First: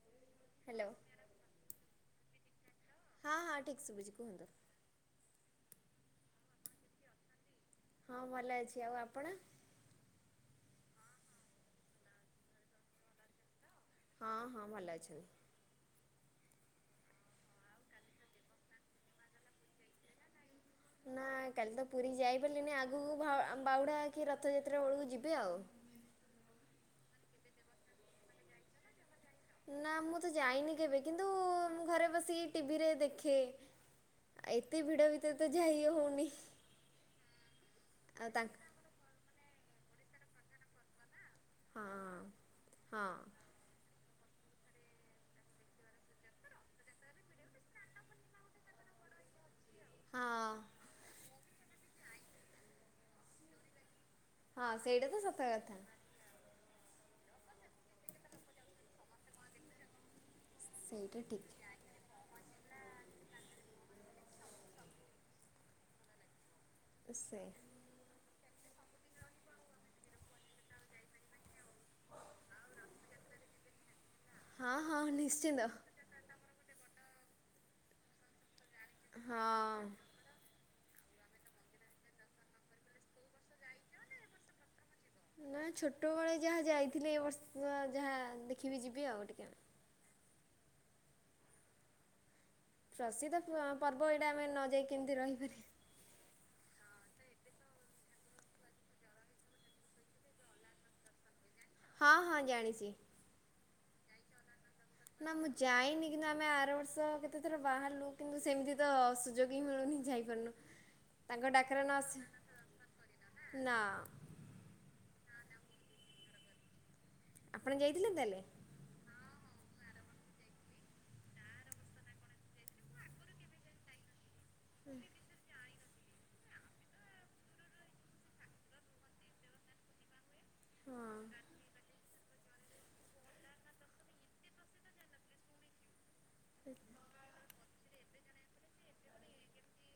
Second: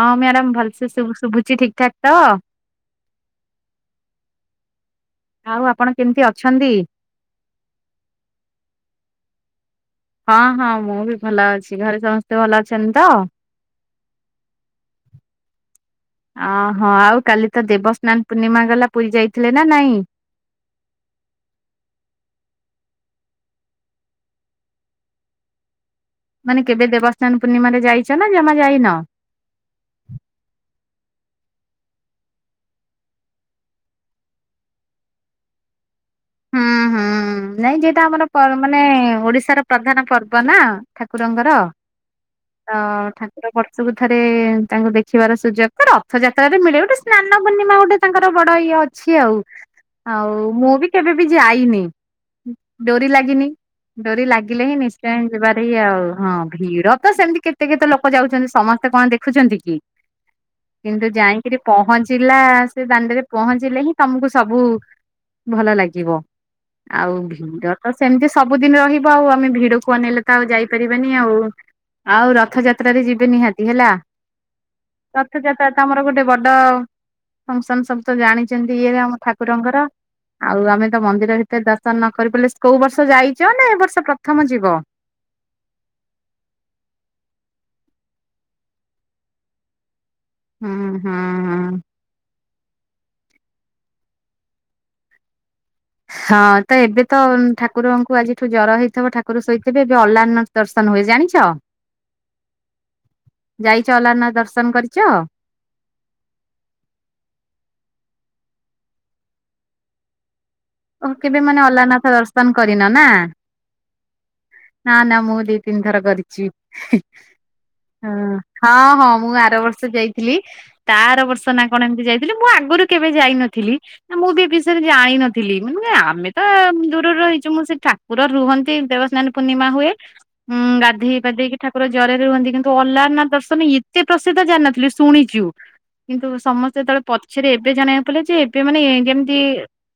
ହଁ madam hello. ଭଲସେ ଶୁଭୁଛି ଠିକ୍ ଠାକ୍ ତ ହଁ ହଁ ଠିକ୍ ସୁ ଭଜ କୁହୁନ୍ତ? ଆଉ ଆପଣ କେମିତି ଅଛନ୍ତି? ହଁ ଭଲ ଅଛି, ଆଉ ଆପଣ? ହଁ ହଁ ମୁଁ ବି ଭଲ ଅଛି, ଘରେ ସମସ୍ତେ ଭଲ ଅଛନ୍ତି ତ? ହଁ ହଁ ଭଲ ଅଛ। ଅହୋ ଆଉ କାଲି ତ ଦେବସ୍ନାନ ପୂର୍ଣ୍ଣିମା ଗଲା ପୁରୀ ଯାଇଥିଲେ ନା ନାଇଁ? ନା କାଲି ତ ପୁରୀ ଯାଇପାରିଲିନି ଆଗକୁ ବାହୁଡା କି ରଥଯାତ୍ରା ବେଳକୁ ଯିବେ ଆଉ। ମାନେ କେବେ ଦେବସ୍ନାନ ପୂର୍ଣ୍ଣିମାରେ ଯାଇଛ ନା ଜମା ଯାଇନ? ନା ମୁଁ ତ ଯାଇନି, କେବେ କିନ୍ତୁ ମୁଁ ଘରେ ବସି ଟିଭିରେ ଦେଖେ ଆ ଏତେ ଭିଡ ଭିତରେ ତ ଯାଇ ହଉନ ହୁଁ ହୁଁ ନାଇଁ ଯଟା ଆମର ଆଉ ତାଙ୍କ ମାନେ ଓଡିଶାର ପ୍ରଧାନ ପର୍ବ ନା ଠାକୁରଙ୍କର ହଁ। ତ ହଁ ଠାକୁର ବର୍ଷକୁ ରଥରେ ତାଙ୍କୁ ଦେଖିବାର ସୁଯୋଗ ତ ରଥଯାତ୍ରାରେ ମିଳେ ଗୋଟେ ସ୍ନାନ ପୂର୍ଣ୍ଣିମା ଗୋଟେ ତାଙ୍କର ବଡ ଇଏ ଅଛି ଅଛି ଆଉ ଆଉ ହଁ ମୁଁ ବି କେବେ ବି ଯାଇନି ଡୋରି ଲାଗିନି ଡୋରି ଲାଗିଲେ ହଁ ହିଁ ସେଇଟା ତ ନିଶ୍ଚୟ ସତ ଯିବାରି କଥା ଆଉ ହଁ ଭୀଡ ତ ସେମତି କେତେ କେତେ ଲୋକ ଯାଉଛନ୍ତି ସମସ୍ତେ କଣ ଦେଖୁଛନ୍ତି କି କିନ୍ତୁ ସେଇଟା ଠିକ୍। ଯାଇକିରି ପହଞ୍ଚିଲା ସେ ଦାଣ୍ଡରେ ପହଞ୍ଚିଲେ ହିଁ ତମକୁ ସବୁ ଭଲ ଲାଗିବ ଆଉ ସେ ଭିଡ ତ ସେମିତି ସବୁଦିନ ରହିବ ଆଉ ଆମେ ଭିଡକୁ ଅନେଇଲେ ତ ଆଉ ଯାଇପାରିବାନି ଆଉ ଆଉ ରଥଯାତ୍ରାରେ ଯିବେ ନିହାତି ହେଲା ହଁ ହଁ ନିଶ୍ଚିନ୍ତ ରଥଯାତ୍ରା ତ ଆମର ଗୋଟେ ବଡ ପଂକ୍ସନ ସବୁ ତ ଜାଣିଛ କେମିତି ଇଏ ଆମ ଠାକୁରଙ୍କର ହଁ। ଆଉ ଆମେ ମନ୍ଦିର ଭିତରେ ଦର୍ଶନ ନ କରି ପାଇଲେ କୋଉ ବର୍ଷ ଯାଇଛ ନା ଏ ବର୍ଷ ପ୍ରଥମ ଯିବ ନା ଛୋଟବେଳେ ଯାହା ଯାଇଥିଲି ଏ ବର୍ଷ ତ ଯାହା ଦେଖିବି ଯିବି ଆଉ ହୁଁ ହୁଁ ହୁଁ ପ୍ରସିଦ୍ଧ ପର୍ବ ଏଇଟା ଆମେ ନ ଯାଇକ କେମିତି ରହିପାରିବୁ ହଁ ତ ଏବେ ତ ଠାକୁରଙ୍କୁ ଆଜିଠୁ ଜର ହେଇଥିବ ଠାକୁର ଶୋଇଥିବେ ଏବେ ଅଲାରନାଥ ଦର୍ଶନ ହୁଏ ଜାଣିଛ ହଁ ହଁ ଜାଣିଛି ଯାଇଛ ଅଲାରନାଥ ଦର୍ଶନ କରିଛ? ନା ମୁଁ ଯାଇନି କିନ୍ତୁ ଆମେ ଆର ବର୍ଷ କେତେ ଥର ବାହାରିଲୁ କିନ୍ତୁ ସେମିତି ତ ସୁଯୋଗ ହିଁ ମିଳୁନି ଯାଇପାରୁନୁ ଓ କେବେ ତାଙ୍କ ମାନେ ଡାକରା ନ ଅଲାନାଥ ଆସି ଦର୍ଶନ କରିନ ନା ନା ନା ନା ମୁଁ ଦି ତିନି ଥର କରିଛି ଆପଣ ହଁ ଯାଇଥିଲେ କି ତାହାଲେ ହଁ ହଁ ମୁଁ ଆର ବର୍ଷ ଯାଇଥିଲି ତା ଆର ବର୍ଷ ନା କଣ ଏମିତି ଯାଇଥିଲି ମୁଁ ଆଗରୁ କେବେ ଯାଇ ନଥିଲି ନା ମୁଁ ବି ବିଷୟରେ ଜାଣିିନଥିଲି ଆମେ ତ ଦୂରରୁ ରହିଛୁ ମୁଁ ସେ ଠାକୁର ରୁହନ୍ତି ଦେବସ୍ନାନ ପୂର୍ଣ୍ଣିମା ହୁଏ ହୁଁ ହଁ ଗାଧେଇ ପାଧେଇକି ଠାକୁର ଜ୍ୱରରେ ରୁହନ୍ତି କିନ୍ତୁ ଅଲାରନାଥ ଦର୍ଶନ ଏତେ ପ୍ରସିଦ୍ଧ ଜାଣି ନଥିଲି ଶୁଣିଛୁ କିନ୍ତୁ ସମସ୍ତେ ଯେତେବେଳେ ପଛରେ ଏବେ ଯାଣିବାକୁ ପାଇଲେ ଯେ ଏବେ ମାନେ ଯେମିତି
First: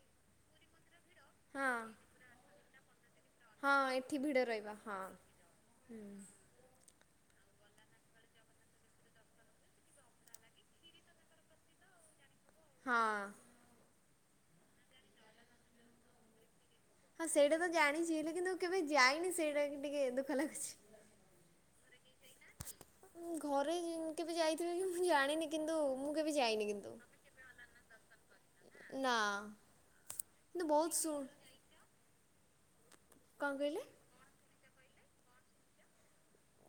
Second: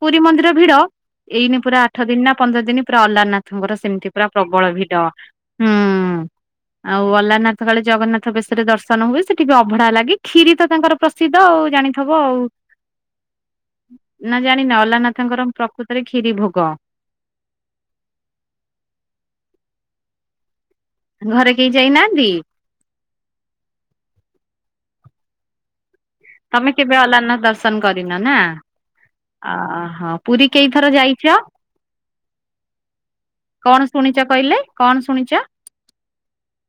ପୁରୀ ମନ୍ଦିର ଭିଡ଼ ଏଇନି ହଁ ପୁରା ଆଠ ଦିନ ନା ପନ୍ଦର ଦିନ ପୁରା ହଁ ଅଲାରନାଥଙ୍କର ସେମିତି ଏଠି ପୁରା ଭିଡ଼ ପ୍ରବଳ ରହିବା ଭିଡ ହଁ ହୁଁ ଆଉ ଅଲା ଜଗନ୍ନାଥ କାଳେ ଜଗନ୍ନାଥ ବେଶରେ ଦର୍ଶନ ହୁଏ ସେଠିଭି ଅଭଡା ଲାଗି କ୍ଷୀରି ତ ତାଙ୍କର ପ୍ରସିଦ୍ଧ ଆଉ ଜାଣିଥିବ ଆଉ ହଁ ନା ଜାଣିନ ଅଲାରନାଥଙ୍କର ପ୍ରକୃତରେ କ୍ଷୀରି ଭୋଗ ହଁ ସେଇଟା ତ ଜାଣିଛି ହେଲେ କିନ୍ତୁ କେବେ ଯାଇନି ସେଇଟା ଟିକେ ଦୁଃଖ ଲାଗୁଛି ଘରେ କେହି ଯାଇନା ଘରେ କେବେ ଯାଇଥିବେ କି ମୁଁ ଜାଣିନି କିନ୍ତୁ ମୁଁ କେବେ ଯାଇନି ତମେ କିନ୍ତୁ କେବେ ଅଲାରନାଥ ଦର୍ଶନ କରିନ ନା ନା ଅହଁ ପୁରୀ କିନ୍ତୁ କେଇଥର ବହୁତ ଶୁ ଯାଇଛ କଣ ଶୁଣିଛ କହିଲେ କଣ ଶୁଣିଛ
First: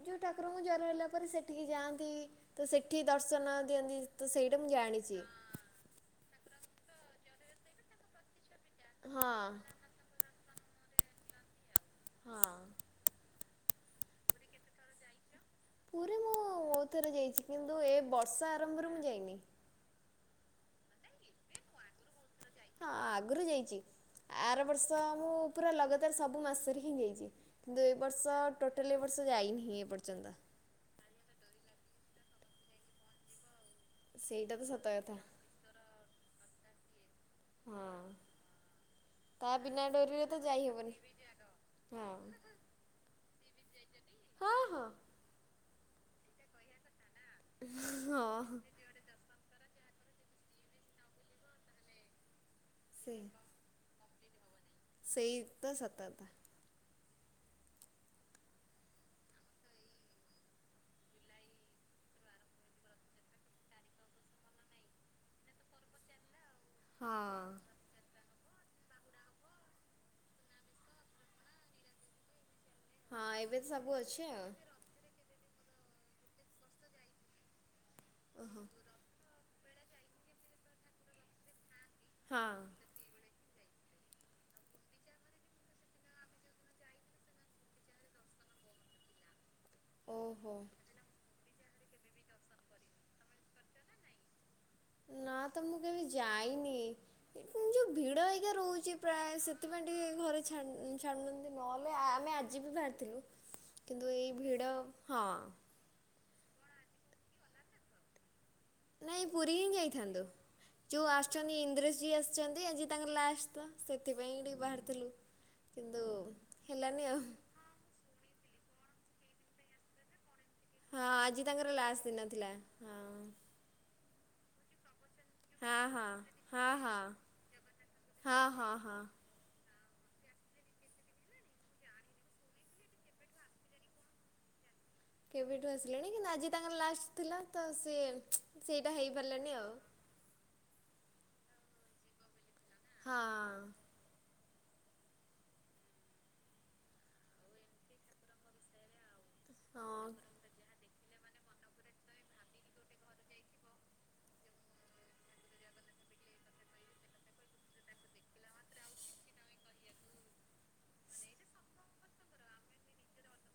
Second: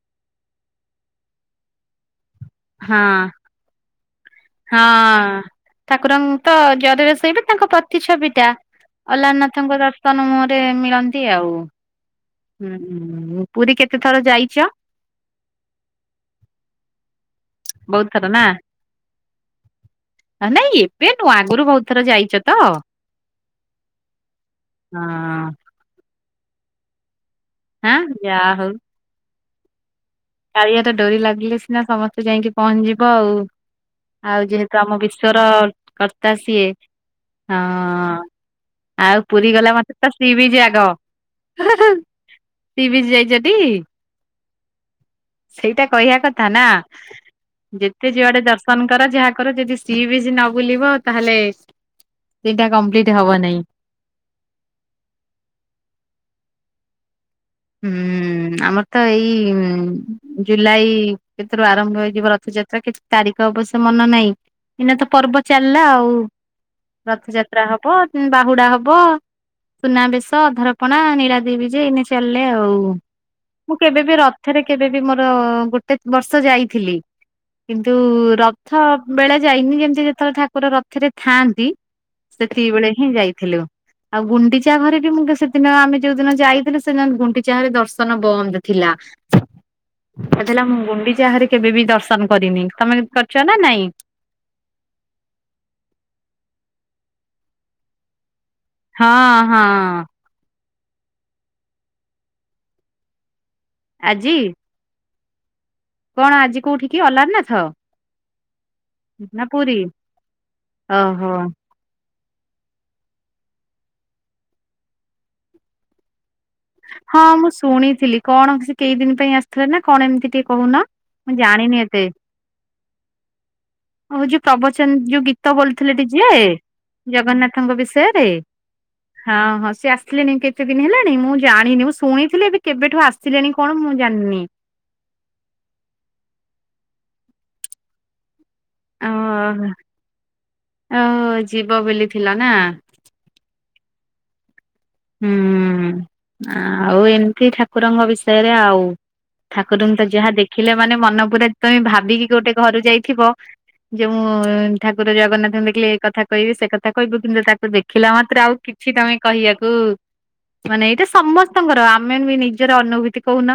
ଯୋଉ ଠାକୁରଙ୍କୁ ଜର ହେଲା ପରେ ସେଠିକି ଯାଆନ୍ତି ତ ସେଠି ହଁ ଦର୍ଶନ ଦିଅନ୍ତି ତ ସେଇଟା ମୁଁ ଜାଣିଛି ହଁ। ଠାକୁରଙ୍କ ତ ଜରରେ ଶୋଇବେ ତାଙ୍କ ପ୍ରତି ଛବି ଟା ହଁ ଅଲାରନାଥ ଙ୍କ ଦର୍ଶନ ମୁହତ୍ ରେ ମିଳନ୍ତି ଆଉ ହଁ। ହୁଁ ହୁଁ ପୁରୀ କେତେ ଥର ଯାଇଛ ପୁରୀ ମୁଁ ବହୁତ ଥର ଯାଇଛି କିନ୍ତୁ ଏ ବହୁତ ଥର ନା ବର୍ଷା ଆରମ୍ଭରୁ ମୁଁ ଯାଇନି ନାଇଁ ଏବେ ନୁହଁ ଆଗରୁ ବହୁତ ଥର ଯାଇଛ ତ? ହଁ ଆଗରୁ ଯାଇଛି ଆର ବର୍ଷ ମୁଁ ହଁ ପୁରା ଲଗାତାର ସବୁ ସବୁ ମାସରେ ହିଁ ଯାଇଛି କିନ୍ତୁ ଏ ହାଁ ବର୍ଷ ଟୋଟାଲ ଏ ବର୍ଷ ଯାଇନି ଏ ପର୍ଯ୍ୟନ୍ତ। କାଳିଆ ତ ଡୋରି ଲାଗିଲେ ସିନା ସମସ୍ତେ ଯାଇକି ପହଞ୍ଚିଯିବ ଆଉ। ଆଉ ସେଇଟା ତ ଯେହେତୁ ସତ ଆମ ବିଶ୍ଵର କର୍ତ୍ତା ସିଏ। ହୁଁ। ହଁ ଆଉ ପୁରୀ ଗଲା ମାନେ ତ ସିିବିଚି ଆଗ। ଯାଇହବନି ହଁ। ସି ବି ଚି ଯାଇଛ ଟି? ହଁ ହଁ। ସେଇଟା କହିବା କଥା ନା ଯେତେ ଯୁଆଡେ ହଁ ଦର୍ଶନ କର ଯାହା କର ଯଦି ସି ବି ଚି ନ ବୁଲିବ ତାହେଲେ ସେଟା ସେ କମ୍ପ୍ଲିଟ ହବ ନାହିଁ। ସେଇ ତ ସତକଥା। ହୁଁ। ହଁ ଆମର ତ ଏଇ ଜୁଲାଇଥିରୁ ଆରମ୍ଭ ହେଇଯିବ ରଥଯାତ୍ରା କେତେ ତାରିଖ? ଅବଶ୍ୟ ମନେ ନାହିଁ ଏଇନା ତ ପର୍ବ ଚାଲିଲା ଆଉ ହଁ ରଥଯାତ୍ରା ହବ। ବାହୁଡା ହବ ସୁନାବେଶ ଅଧରପଣା ନୀଳାଦି ବିଜ ଏଇନେ ଚାଲିଲେ ଆଉ। ହଉ ହଁ ଏବେ ତ ମୁଁ ସବୁ କେବେବି ଅଛି ଆଉ। ରଥରେ କେବେ ବି ମୋର ଗୋଟେ କେତେ ବର୍ଷ ଯାଇଥିଲି କିନ୍ତୁ ଓହୋ। ରଥ ବେଳେ ଯାଇନି ଯେମିତି ଯେତେବେଳେ ଠାକୁର ରଥରେ ଥାଆନ୍ତି ହଁ ସେତିକି ବେଳେ ହିଁ ଯାଇଥିଲୁ। ଆଉ ଗୁଣ୍ଡିଚା ଘରେ ବି ମୁଁ ସେଦିନ ଆମେ ଯୋଉ ଦିନ ଯାଇଥିଲୁ। ଗୁଣ୍ଡିଚା ଦର୍ଶନ ବନ୍ଦ ଥିଲା ଓହୋ କହୁଥିଲା ମୁଁ ଗୁଣ୍ଡିଚାରେ ଘର କୁ କେବେ ବି ଦର୍ଶନ କରିନି ତମେ କରିଛ ନା ନାଇଁ? ନା ତ ମୁଁ କେବେ ଯାଇନି ମୁଁ ଯୋଉ ଭିଡ଼ ଟିକେ ରହୁଛି ପ୍ରାୟ ହଁ ହଁ ସେଥିପାଇଁ ଟିକେ ଘରେ ଛାଡୁନାହାନ୍ତି ନହେଲେ ଆମେ ଆଜି ବି ବାହାରିଥିଲୁ। କିନ୍ତୁ ଆଜି ଏଇଭିଡ ହଁ। କଣ ଆଜି କୋଉଠିିକି ଅଲାରନାଥ? ନାଇଁ ପୁରୀ ହିଁ ଯାଇଥାନ୍ତୁ ଯୋଉ ଓହୋ। ଆସୁଛନ୍ତି ଇନ୍ଦ୍ରଜୀ ଆସିଛନ୍ତି ଆଜି ତାଙ୍କର ଲାଷ୍ଟ ସେଥିପାଇଁ ଟିକେ ବାହାରିଥିଲୁ କିନ୍ତୁ ହେଲାନି ଆଉ ହଁ ମୁଁ ଶୁଣିଥିଲି କଣ ସେ କେଇଦିନ ପାଇଁ ଆସିଥିଲେ ନା କଣ ଏମିତି ଟିକେ। କହୁନ? ହଁ ମୁଁ ଆଜି ତାଙ୍କର ଜାଣିନି ଏତେ। ଲାଷ୍ଟ ଦିନ ଥିଲା ହଁ। ହଉଛି ପ୍ରବଚନ ଯୋଉ ଗୀତ ହଁ ବୋଲିଥିଲେ ଟି ହଁ ଯିଏ ହଁ ହଁ ଜଗନ୍ନାଥଙ୍କ ବିଷୟରେ ହଁ ହଁ ହଁ ହଁ। ସେ ଆସିଲେଣି କେତେଦିନି ହେଲାଣି ମୁଁ ଜାଣିନି ମୁଁ ଶୁଣିଥିଲି ଏବେ କେବେଠୁ ଆସିଲେଣିି କଣ ମୁଁ ଜାନିନି। କେବେଠୁ ଆସିଲେଣି କିନ୍ତୁ ଆଜି ତାଙ୍କର ଲାଷ୍ଟ ଥିଲା ତ ସିଏ ସେଇଟା ଅ ହେଇପାରିଲାଣିି ଆଉ। ଓ ହ ଯିବବୋଲି ଥିଲା ନା। ହଁ। ହୁଁ ହୁଁ ଆଉ ଏମିତି ଠାକୁରଙ୍କ ବିଷୟରେ ଆଉ। ହଁ। ଠାକୁରଙ୍କୁ ତ ଯାହା ଦେଖିଲେମାନେ ମନପୁରା ତମେ ଭାବିକି ଗୋଟେ ଘରୁ ଯାଇଥିବ ଯେଉଁ ଠାକୁର ଜଗନ୍ନାଥଙ୍କୁ ଦେଖିଲି ଏ କଥା କହିବି ସେ କଥା କହିବୁ କିନ୍ତୁ ତାକୁ ଦେଖିଲା ମାତ୍ରେ ଆଉ। କିଛି ତମେ କହିବାକୁ ହୁଁ ମାନେ ଏଇଟା ସମସ୍ତଙ୍କର ଆମେ ବି ନିଜର ଅନୁଭୂତି କହୁନ।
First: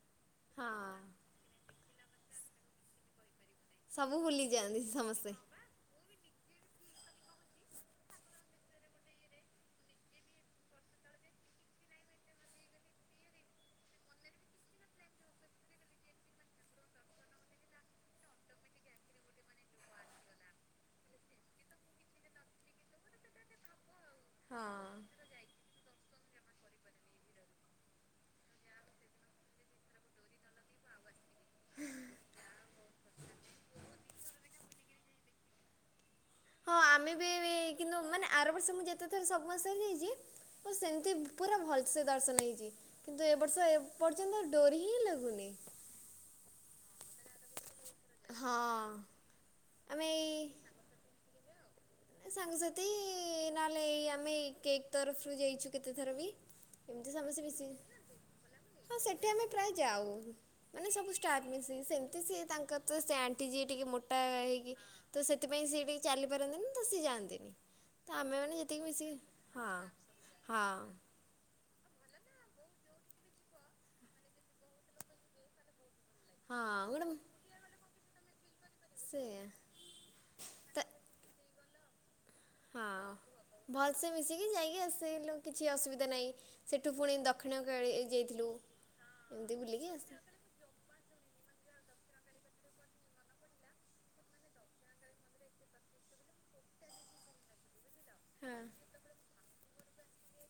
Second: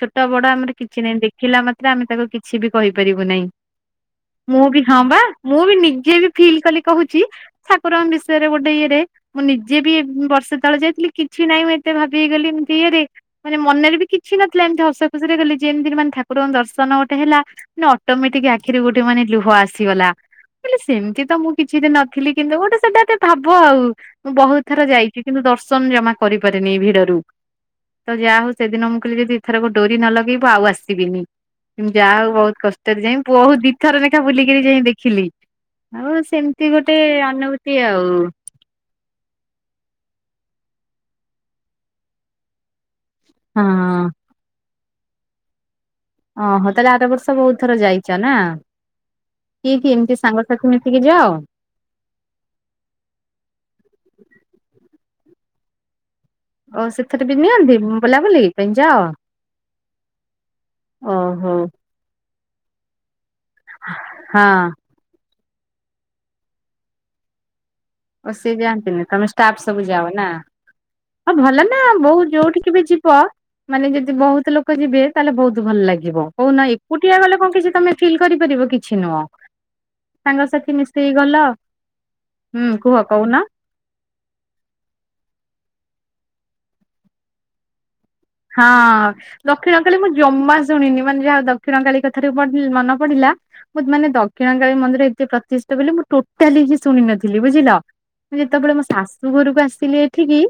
ଛୋଟ ବଡ ଆମର କିଛି ହଁ। ନାହିଁ ଦେଖିଲା ମାତ୍ରେ ଆମେ ତାକୁ କିଛି ବି କହିପାରିବୁ ନାହିଁ। ସବୁ ଭୁଲି ମୁଁ ଯାଆନ୍ତି ବି ହଁ ବା ସମସ୍ତେ। ମୁଁ ବି ନିଜେ ବି। ଫିଲ୍ କଲି କହୁଛି ଠାକୁରଙ୍କ ବିଷୟରେ ଗୋଟେ ଇଏରେ ମୁଁ ନିଜେ ବି ବର୍ଷ ସେତେବେଳେ ଯାଇଥିଲି କିଛି ନାହିଁ ମୁଁ ଏତେ ଭାବିକିଗଲି ଏମତି ଇରେ ମାନେ ମନରେ ବି କିଛି ନଥିଲା ଏମିତି ହସ ଖୁସିରେ ଗଲି। ଯେମିତିମାନେ ଠାକୁରଙ୍କ ଦର୍ଶନ ଗୋଟେ ହେଲା ନା ଅଟୋମେଟିକ ଆଖିରେ ଗୋଟେମାନେ ଲୁହ ଆସିଗଲା। ମୁଁ କହିଲିସେମିତି ତ ମୁଁ କିଛି ବି ନଥିଲି କିନ୍ତୁ ଗୋଟେ ସେଟା ଗୋଟେ ଭାବ ଆଉ ମୁଁ ବହୁତ ଥର ହଁ। ଯାଇଥିଲି। ସନ ଜମା କରିପାରିନି ଭିଡରୁ। ତ ଯାହାହଉ ସେଦିନ ମୁଁ କହିଲି ଯଦି ଏଥର ଡୋରି ନ ଲଗେଇବୁ ଆଉ ଆସିବିନି। ଯାହା ହଉ ବହୁତ କଷ୍ଟରେ ଯାଇ ବହୁ ଦିଥର ଲେଖା ବୁଲିକରି ଯାଇଦେଖିଲି ଆଉ ସେମିତି ହଁ ଗୋଟେ ଆମେ ବି ଅନୁଭୂତି କିନ୍ତୁ ଆଉ। ମାନେ ଆର ବର୍ଷ ମୁଁ ଯେତେଥର ସବୁ ମାସରେ ଯାଇଛି ସେମିତି ପୁରା ଭଲ ସେ ଦର୍ଶନ ହେଇଛି କିନ୍ତୁ ଏ ବର୍ଷ ଏ ହଁ ପର୍ଯ୍ୟନ୍ତ ଡୋରି ହିଁ ଲାଗୁନି। ଓହୋ, ତାହେଲେ ଆରବର୍ଷ ବହୁତ କେଇଥର ଯାଇଛ ନା ହଁ କିଏ କି ଆମେ ଏମିତି ସାଙ୍ଗସାଥି ଏଇ ମିଶକି ଯାଅ? ସାଙ୍ଗସାଥି ନହେଲେ ଏଇ ଆମେ କେକ୍ ତରଫରୁ ଯାଇଛୁ କେତେଥର ବି ଓ ଏମିତି ସେଥିରେ ବି ସମସ୍ତେ ମିଶି ନିଅନ୍ତି ବୁଲାବୁଲି ପାଇଁ ଯାଅ? କି ସେଠି ଆମେ ପ୍ରାୟ ଯାଉ ମାନେ ସବୁ ଓହୋ ଷ୍ଟାପ ସେମିତି ସିଏ ତାଙ୍କର ତ ସେ ଆଣ୍ଟି ଯିଏ ଟିକେ ମୋଟା ହଁ। ହେଇକି ତ ସେଥିପାଇଁ ସେ ଟିକେ ଚାଲି ପାରନ୍ତିନି ତ, ସେ ଯାଆନ୍ତିନି। ତ ଓ ସିଏ ଆମେମାନେ ଯେତିକି ଯାଆନ୍ତିନି ମିଶିକି ତମେ ଷ୍ଟାଫ ହଁ ସବୁ ଯାଅ ନା, ହଁ। ହଉ ଭଲ ନା ବହୁ ଯୋଉଠି ଯେ ଯିବ ମାନେ ଯଦି ବହୁତଲୋକ ଯିବେ ତାହେଲେ ବହୁତ ଭଲଲାଗେ। ଯିବ କୋଉଦିନ ହଁ ଗୋଟେ ଏକୁଟିଆ ଗଲେ କଣ କିଛି ତମେ ଫିଲ୍ କରିପାରିବ କି? କିଛି ନୁହଁ, ସେୟା ସାଙ୍ଗସାଥି ତ ମିଶିକି ଗଲ? ହୁଁ ହଁ କୁହ କହୁନ ଭଲସେ ମିଶିକି ଯାଇକି ଆସିଲୁ, କିଛି ଅସୁବିଧା [unintelligible] ନାହଁ ସେଠୁ ପୁଣି ଦକ୍ଷିଣ କାଳୀ ହଁ ଦକ୍ଷିଣ କାଳି ମୁଁ ଜମା ଶୁଣିନି, ମାନେ ଯାହା ଦକ୍ଷିଣ କାଳୀ କଥା ରୁ ମନେ ପଡିଲା, ମୁଁ ମାନେ ଦକ୍ଷିଣ କାଳୀ ମନ୍ଦିର ଏତେ ପ୍ରତିଷ୍ଟା ବୋଲି ମୁଁ ଟୋଟା କିଛି ଶୁଣିନଥିଲି ବୁଝିଲ? ହଁ। ଯେତେବେଳେ ମୋ ଶାଶୁ ଘରକୁ ଆସିଲି ଏଠିକି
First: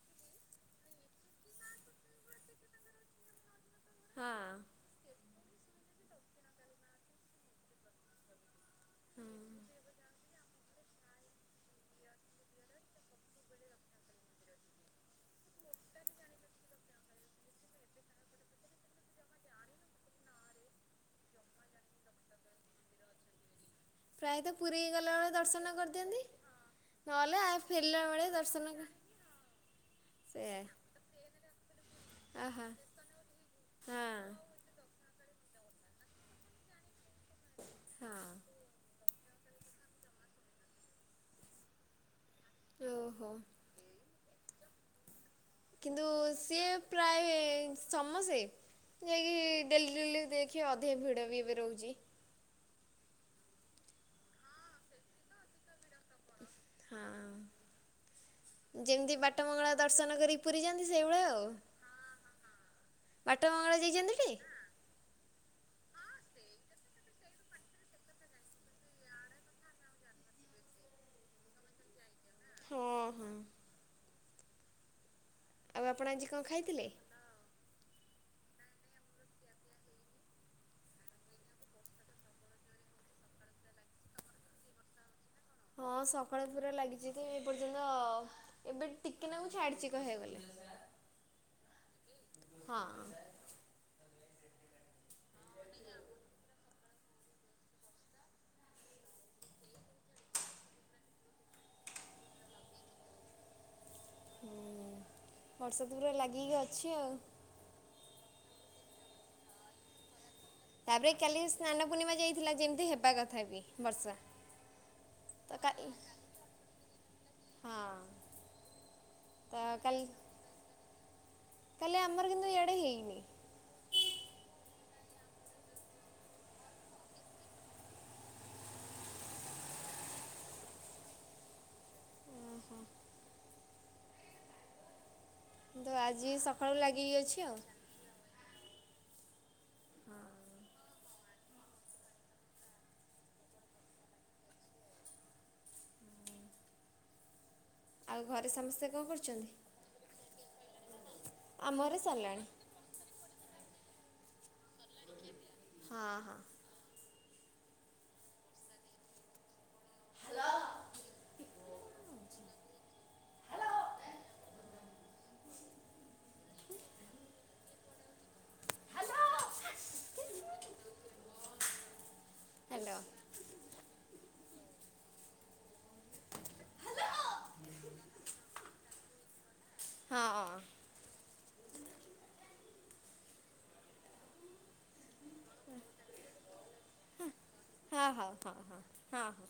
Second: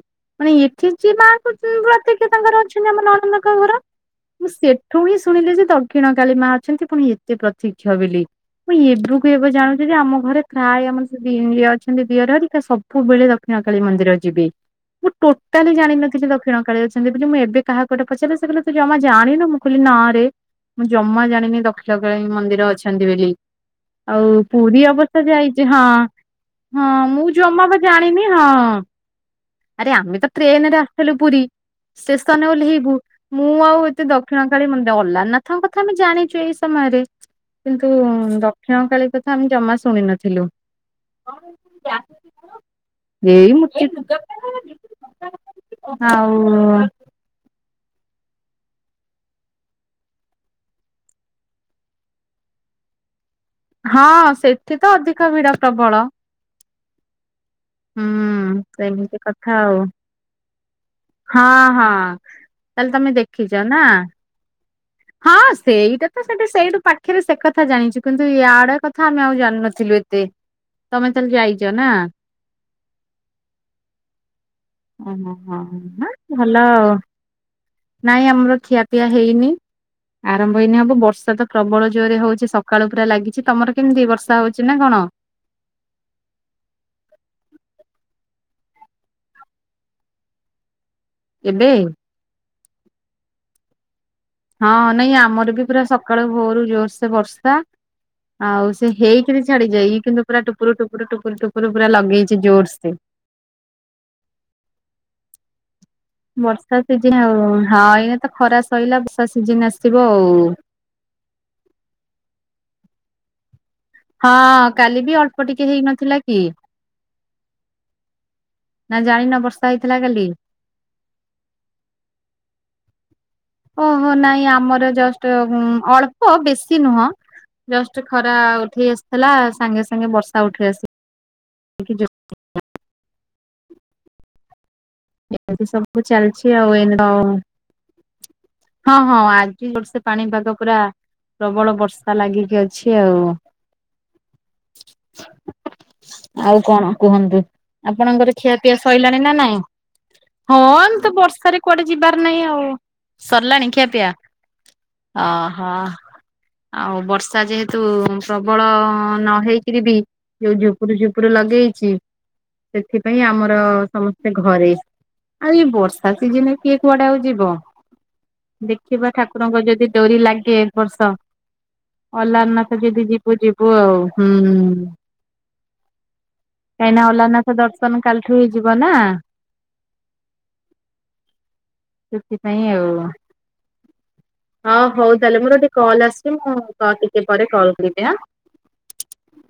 ମାନେ ଏଠି ଯିଏ ମା କରୁଛନ୍ତି ପ୍ରତ ତାଙ୍କର ଅଛନ୍ତି ଆମ ନଣନ୍ଦଙ୍କ ଘର, ହଁ। ମୁ ସେଠୁ ଶୁଣିଲେ ଯେ ଦକ୍ଷିଣ କାଳୀ ମା ଅଛନ୍ତି ପୁଣି ଏତେ ପ୍ରତୀକ୍ଷ ବୋଲି। ମୁଁ [unintelligible] ହୁଁ। କୁ ଏବେ ଜାଉଛି ଯେ ଆମ ଘରେ ପ୍ରାୟ ଆମର ସେ ଦ ଅଛନ୍ତି ଦିଅରିକା ସବୁବେଳେ ଦକ୍ଷିଣ କାଳୀ ମନ୍ଦିର ଯିବେ। ମୁଁ ଟୋଟାଲି ଜାଣିନଥିଲି ଦକ୍ଷିଣ କାଳି ଅଛି। ବୋଲି ମୁଁ ଏବେ କାହାକୁ ଗୋଟେ ପଚାରିଲି ସେ ତୁ ଜମା ଜାଣିନୁ, ମୁଁ କିହିଲି ନାରେ ମୁଁ ଜମା ଜାଣିନି ଦକ୍ଷିଣ କାଳୀ ମନ୍ଦିର ଅଛନ୍ତି ବୋଲି ଆଉ ପ୍ରାୟତଃ ପୁରୀ ଅବଶ୍ୟ ଗଲାବେଳେ ଯାଇଛି, ଦର୍ଶନ ହଁ କରିଦିଅନ୍ତି। ହଁ ମୁଁ ନହେଲେ ଆ ଜମା ବା ଫେରିଲା ଜାଣିନି, ବେଳେ ହଁ ଦର୍ଶନ ଆରେ ଆମେ ତ ଟ୍ରେନ ସେୟା ରେ ଆସିଥିଲୁ ପୁରୀ। ଷ୍ଟେସନ ରେ ଆହା ଓଲ୍ହେଇବୁ, ମୁଁ ଆଉ ଏତେ ହଁ ଦକ୍ଷିଣ କାଳୀ ମ ଅଲାରାନାଥଙ୍କ କଥା ଆମେ ଜାଣିଛୁ ଏଇ ସମୟରେ, କିନ୍ତୁ ହଁ ଦକ୍ଷିଣ କଳୀ କ ଆମେ ଜମା ଶୁଣି ନଥିଲୁ। ଓହୋ। ଏଇ କିନ୍ତୁ ସିଏ ଆଉ ପ୍ରାୟ ସମସ୍ତେ ଯାଇକି ଡେଲି ଡେଲି ଦେଖିବ ଅଧିକ ଭିଡ ବି ଏବେ ରହୁଛି। ହଁ ସେଠି ତ ଅଧିକ ଭିଡ ପ୍ରବଳ। ହଁ ଅଁ ହୁଁ ଉଁ ଯେମିତି ବାଟ ମଙ୍ଗଳା ଦର୍ଶନ କର ପୁରୀ ଯାଆନ୍ତି ସେଇଭଳିଆ ଆଉ ହଁ ହଁ ତାହେଲେ ତମେ ବାଟ ଦେଖିଛ ମଙ୍ଗଳା ନା ଯାଇଛନ୍ତି ଟି? ହଁ ସେଇଟା ତ ସେଠା ସେଇଠୁ ପାଖରେ ସେ କଥା ଜାଣିଛୁ କିନ୍ତୁ ଇଆଡେ କଥା ଆମେ ଆଉ ଜାଣିନଥିଲୁ। ଏତେ ତମେ ତାହଲେ ଯାଇଛ ନା? ହଁ ହଁ ଓ ହୋ ହୋ ଆଉ ଆପଣ ଆଜି କଣ ଭଲ ଆ ଖାଇଥିଲେ? ନାଇଁ ଆମର ଖିଆପିଆ ହେଇନି [inaudible] ଆରମ୍ଭ ହେଇନି ହବ, ବର୍ଷା ତ ପ୍ରବଳ ଜୋରରେ ହଉଛି ସକାଳୁ ପୁରା ଲାଗିଛି ତମର କେମିତି ବର୍ଷା ହଉଛି ନା କଣ? ହଁ ସକାଳେ ପୁରା ଲାଗିଛି ଯେ ଏପର୍ଯ୍ୟନ୍ତ ତ ଏବେ ଟିକେ ନାଗୁ ଛାଡିଛି କହିବାକୁ ଗଲେ ଏବେ। ହଁ। ହଁ ନାଇଁ ଆମର ବି ପୁରା ସକାଳୁ ଭୋରୁ ଜୋର୍ ସେ ବର୍ଷା। ଆଉ ସେ ହେଇକିରି ଛାଡି ଯାଏ ଇଏ କିନ୍ତୁ ପୁରା ଟୁପୁରୁ ଟୁପୁରୁ ଟୁପୁରୁ ପୁରା ଲଗେଇଛି ଜୋରସେ। [unintelligible] ବର୍ଷା ସିଜିନ୍ ଆଉ ହଁ ଏଇନା ତ ଖରା ସଇଲା ବର୍ଷା ସିଜିନ୍ ଆସିବ ଆଉ। ତାପରେ କାଲି ସ୍ନାନ ପୂର୍ଣ୍ଣିମା ଯାଇଥିଲା ଯେମିତି ହେବା କଥା ବି। ବର୍ଷା। ହଁ କାଲି ବି ଅଳ୍ପ ତ ଟିକେ କାଲି ହେଇନଥିଲା କି? ହଁ ନା ଜାଣିନ ବର୍ଷା ହେଇଥିଲା କାଲି? କାଲି ଆମର କିନ୍ତୁ ଇଆଡ଼େ ହେଇନି। ଓହୋ ନାଇଁ ଆମର ଜଷ୍ଟ୍ ଅଳ୍ପ ବେଶୀ ନୁହଁ। ଜଷ୍ଟ୍ ଖରା ଉଠେଇ ଆସିଥିଲା ସାଙ୍ଗେ ସାଙ୍ଗେ ବର୍ଷା ଉଠେଇ ଆସି [unintelligible] ଏବେବି କିନ୍ତୁ ସବୁ ଆଜି ଚାଲିଛି ସକାଳୁ ଆଉ ଲାଗିକି ଅଛି [unintelligible] ଆଉ। ହଁ ହଁ ଆ [unintelligible] ପାଣିପାଗ ପୁରା ପ୍ରବଳ ବର୍ଷା ଲାଗିକି ଅଛି ଆଉ। ଆଉ କଣ କୁହନ୍ତୁ? ଆଉ ଆପଣଙ୍କର ଘରେ ଖିଆ ପିଆ ସମସ୍ତେ କଣ ସଇଲାଣି ନା କରୁଛନ୍ତି? ନାଇଁ? ହଁ ଏମିତି ବର୍ଷାରେ ଆମ କୁଆଡ଼େ ଘରେ ଯିବାର ନାହିଁ ସରିଲାଣି। ଆଉ ସରିଲାଣି ଖିଆ ପିଆ? ଓହୋ ହଁ ହଁ ଆଉ ବର୍ଷ ବର୍ଷା ଯେହେତୁ ପ୍ରବଳ ନ ହେଇକିରି ବି ଯୋଉ ଝୁପୁରୁ ଝୁପୁୁର ଲଗେଇଛି ସେଥିପାଇଁ ଆମର ସମସ୍ତେ ଘରେ। ଆଉ ଏଇ ବର୍ଷା ସିଜନ୍ ରେ କିଏ କୁଆଡ଼େ ଆଉ ଯିବ। ଦେଖିବା ଠାକୁରଙ୍କ ଯଦି ଡୋରି ଲାଗେ ଏ ବର୍ଷ ଅଲାରନାଥ ହ୍ୟାଲୋ ଯଦି ଯିବୁ ଯିବୁ ଆଉ ହୁଁ। କାହିଁନା ଅଲାରନାଥ ଦର୍ଶନ କାଲିଠୁ ହେଇଯିବ ନା। ହଁ ହଁ। ସେଥିପାଇଁ ଆଉ ହଁ ହଉ ତାହେଲେ ମୋର ଗୋଟେ କଲ୍ ଆସିଛି ମୁଁ ଟିକେ ପରେ କଲ୍ କରିବି ହଉ ଆଁ। ହଉ ହଁ ହଁ ହଁ ହଁ।